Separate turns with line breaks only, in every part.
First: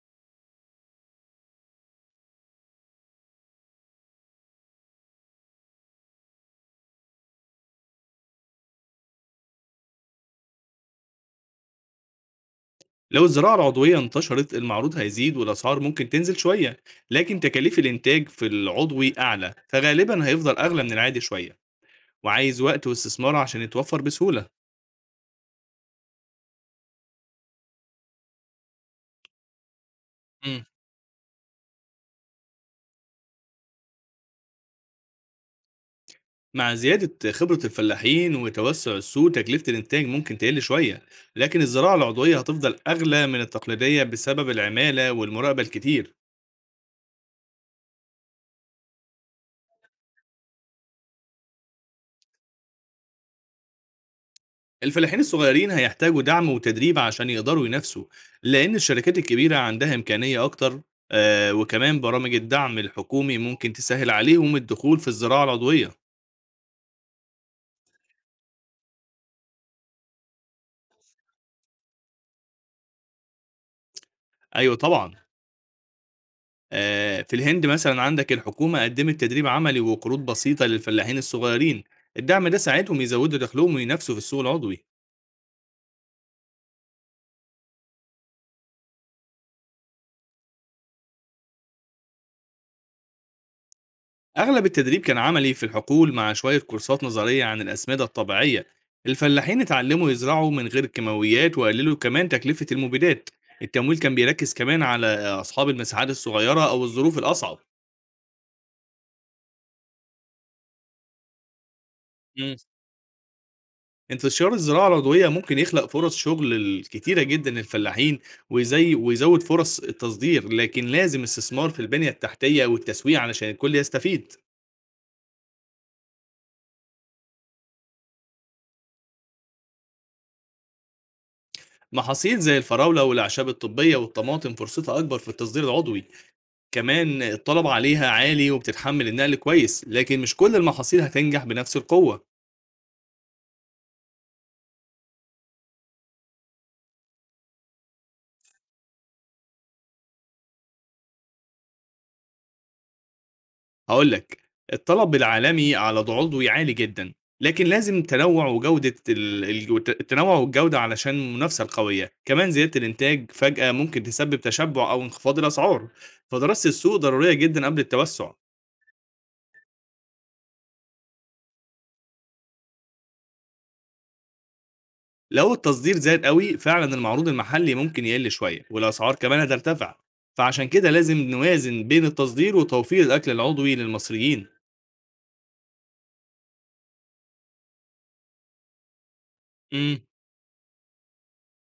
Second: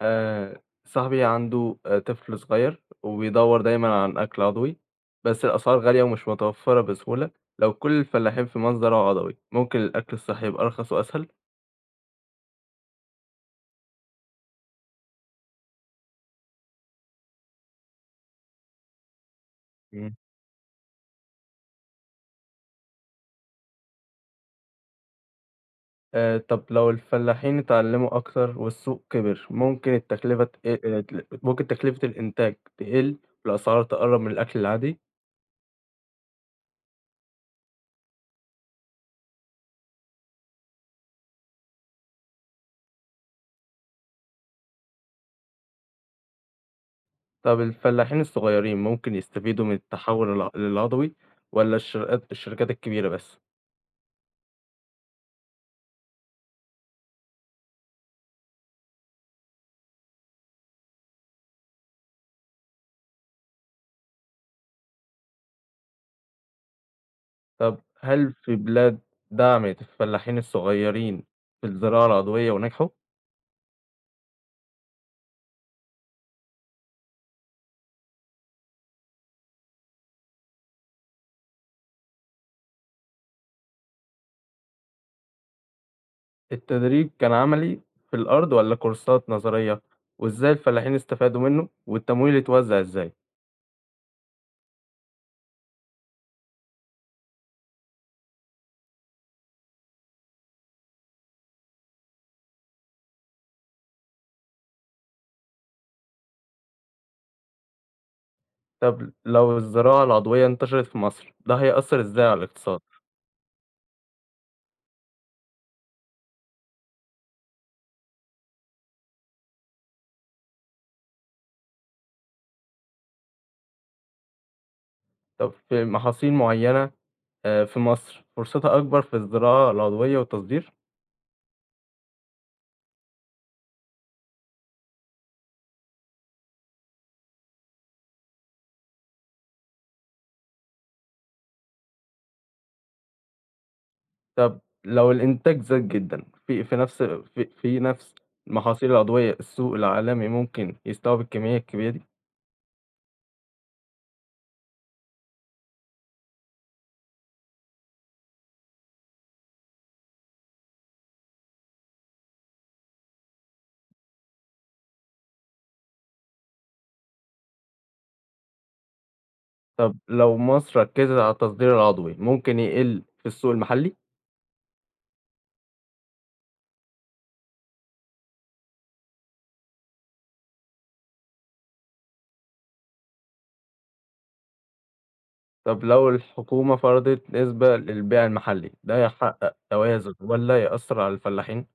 صاحبي عنده طفل صغير وبيدوّر دايمًا عن أكل عضوي، بس الأسعار غالية ومش متوفّرة بسهولة. لو كل الفلاحين في ما زرعوا عضوي، ممكن الأكل الصحي يبقى أرخص وأسهل؟
لو الزراعة العضوية انتشرت المعروض هيزيد والأسعار ممكن تنزل شوية. لكن تكاليف الإنتاج في العضوي أعلى
إمم.
فغالبا هيفضل أغلى من العادي شوية وعايز وقت واستثمار عشان يتوفر بسهولة.
طب لو الفلاحين اتعلموا أكتر والسوق كبر، ممكن التكلفة
مم.
ت ت ممكن تكلفة الإنتاج تقل والأسعار تقرّب من الأكل العادي؟
مع زيادة خبرة الفلاحين وتوسع السوق تكلفة الإنتاج ممكن تقل شوية، لكن الزراعة العضوية هتفضل أغلى من التقليدية بسبب العمالة والمراقبة الكتير.
طب الفلاحين الصغيرين ممكن يستفيدوا من التحوّل للعضوي والّا الشركات الكبيرة بس؟
الفلاحين الصغيرين هيحتاجوا دعم وتدريب عشان يقدروا ينافسوا لأن الشركات الكبيرة عندها إمكانية أكتر. آه، وكمان برامج الدعم الحكومي ممكن تسهل عليهم الدخول في الزراعة العضوية.
طب هل في بلاد دعمت الفلاحين الصغيرين في الزراعة العضوية ونجحوا؟
أيوة طبعا. آه، في الهند مثلا عندك الحكومة قدمت تدريب عملي وقروض بسيطة للفلاحين الصغيرين. الدعم ده ساعدهم يزودوا دخلهم وينافسوا في السوق العضوي.
التدريب كان عملي في الأرض ولا كورسات نظرية؟ وإزاي الفلاحين استفادوا منه؟ والتمويل اتوزع إزاي؟
أغلب التدريب كان عملي في الحقول مع شوية كورسات نظرية عن الأسمدة الطبيعية. الفلاحين اتعلموا يزرعوا من غير كيماويات وقللوا كمان تكلفة المبيدات. التمويل كان بيركز كمان على أصحاب المساحات الصغيرة أو الظروف الأصعب.
طب لو الزراعة العضوية انتشرت في مصر ده هيأثر إزاي على
مم.
الاقتصاد؟
انتشار الزراعة العضوية ممكن يخلق فرص شغل كتيرة جدا للفلاحين، ويزود فرص التصدير، لكن لازم استثمار في البنية التحتية والتسويق علشان الكل يستفيد.
طب في محاصيل معينة في مصر فرصتها أكبر في الزراعة العضوية والتصدير؟
محاصيل زي الفراولة والأعشاب الطبية والطماطم فرصتها أكبر في التصدير العضوي، كمان الطلب عليها عالي وبتتحمل النقل كويس، لكن مش كل المحاصيل هتنجح بنفس القوة.
طب لو الإنتاج زاد جدًا في نفس المحاصيل العضوية، السوق العالمي ممكن يستوعب الكمية الكبيرة دي؟
هقولك، الطلب العالمي على عضوي عالي جدا، لكن لازم تنوع وجودة التنوع والجودة علشان المنافسة القوية. كمان زيادة الإنتاج فجأة ممكن تسبب تشبع أو انخفاض الأسعار، فدراسة السوق ضرورية جدا قبل التوسع.
طب لو مصر ركّزت على التصدير العضوي، ممكن يقِل في السوق المحلي؟
لو التصدير زاد قوي فعلا المعروض المحلي ممكن يقل شوية والأسعار كمان هترتفع، فعشان كده لازم نوازن بين التصدير وتوفير الأكل العضوي للمصريين.
طب لو الحكومة فرضت نسبة للبيع المحلي، ده يحقق
إمم.
توازن والّا يأثّر على الفلاحين؟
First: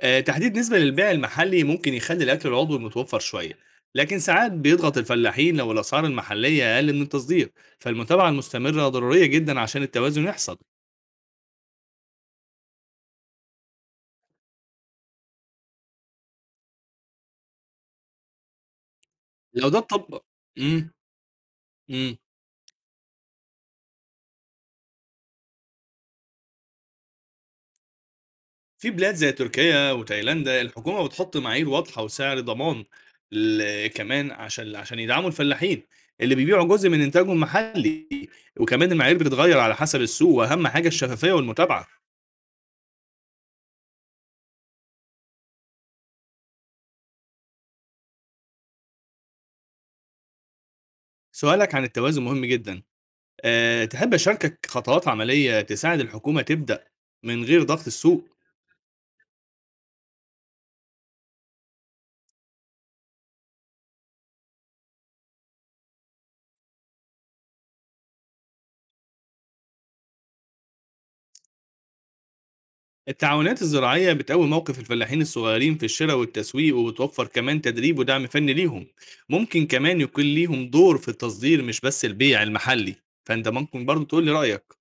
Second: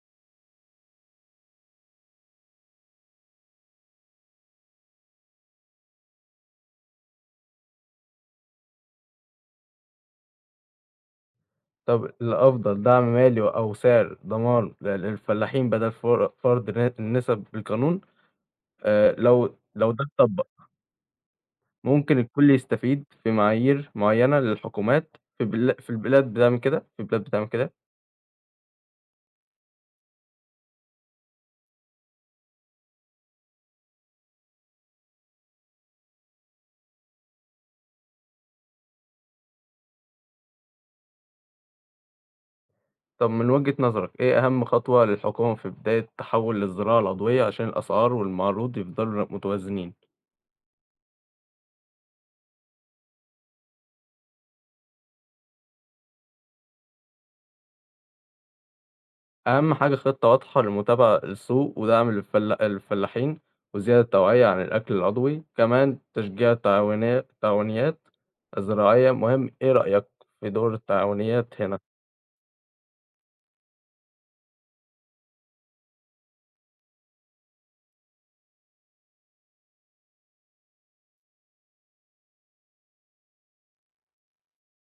تحديد نسبة للبيع المحلي ممكن يخلّي الأكل العضوي متوفّر شوية، لكن ساعات بيضغط الفلاحين لو الأسعار المحلية أقل من التصدير، فالمتابعة المستمرة ضرورية جدًا عشان التوازن يحصل.
طب الأفضل دعم مالي أو سعر ضمان للفلاحين بدل فرض النسب بالقانون؟ آآ لو
لو ده
لو ده
اتطبق.
اتطبّق،
إمم، إمم.
ممكن الكل يستفيد في معايير معيّنة للحكومات في البلاد بتعمل كده،
في بلاد زي تركيا وتايلاندا الحكومة بتحط معايير واضحة وسعر ضمان ل كمان عشان يدعموا الفلاحين اللي بيبيعوا جزء من إنتاجهم محلي، وكمان المعايير بتتغيّر على حسب السوق، وأهم حاجة الشفافية والمتابعة.
طب من وجهة نظرك إيه أهم خطوة للحكومة في بداية التحول للزراعة العضوية عشان الأسعار والمعروض يفضلوا متوازنين؟
سؤالك عن التوازن مهم جدًا. تحب أشاركك خطوات عملية تساعد الحكومة تبدأ من غير ضغط السوق؟
أهم حاجة خطة واضحة لمتابعة السوق ودعم الفلاحين وزيادة التوعية عن الأكل العضوي، كمان تشجيع التعاونيات الزراعية مهم، إيه رأيك في دور التعاونيات هنا؟
التعاونات الزراعية بتقوي موقف الفلاحين الصغيرين في الشرا والتسويق، وبتوفر كمان تدريب ودعم فني ليهم، ممكن كمان يكون ليهم دور في التصدير مش بس البيع المحلي، فأنت ممكن برضه تقول لي رأيك.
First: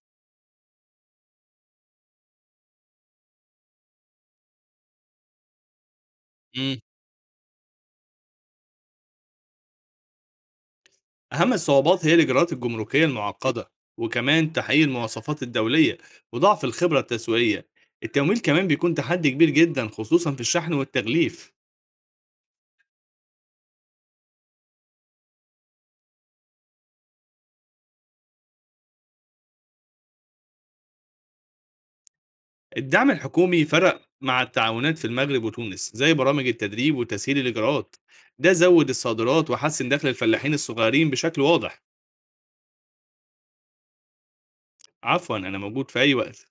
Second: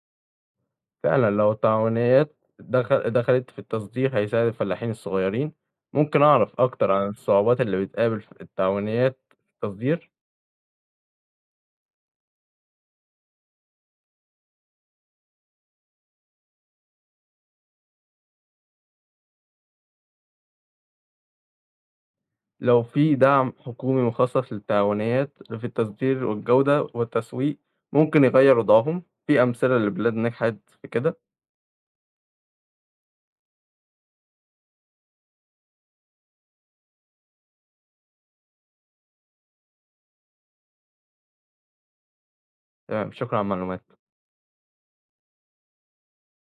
فعلًا لو التعاونيات دخلت في التصدير هيساعد الفلاحين الصغيرين، ممكن أعرف
إمم.
أكتر عن الصعوبات اللي بتقابل ف التعاونيات في التصدير،
أهم الصعوبات هي الإجراءات الجمركية المعقدة، وكمان تحقيق المواصفات الدولية، وضعف الخبرة التسويقية. التمويل كمان بيكون تحدي كبير جدًا خصوصًا في الشحن والتغليف.
لو في دعم حكومي مخصص للتعاونيات في التصدير والجودة والتسويق ممكن يغيّر وضعهم، في أمثلة لبلاد نجحت في كده؟
الدعم الحكومي فرق مع التعاونات في المغرب وتونس زي برامج التدريب وتسهيل الإجراءات، ده زود الصادرات وحسن دخل الفلاحين الصغيرين بشكل واضح.
تمام، شكرًا على المعلومات.
عفوا أنا موجود في أي وقت.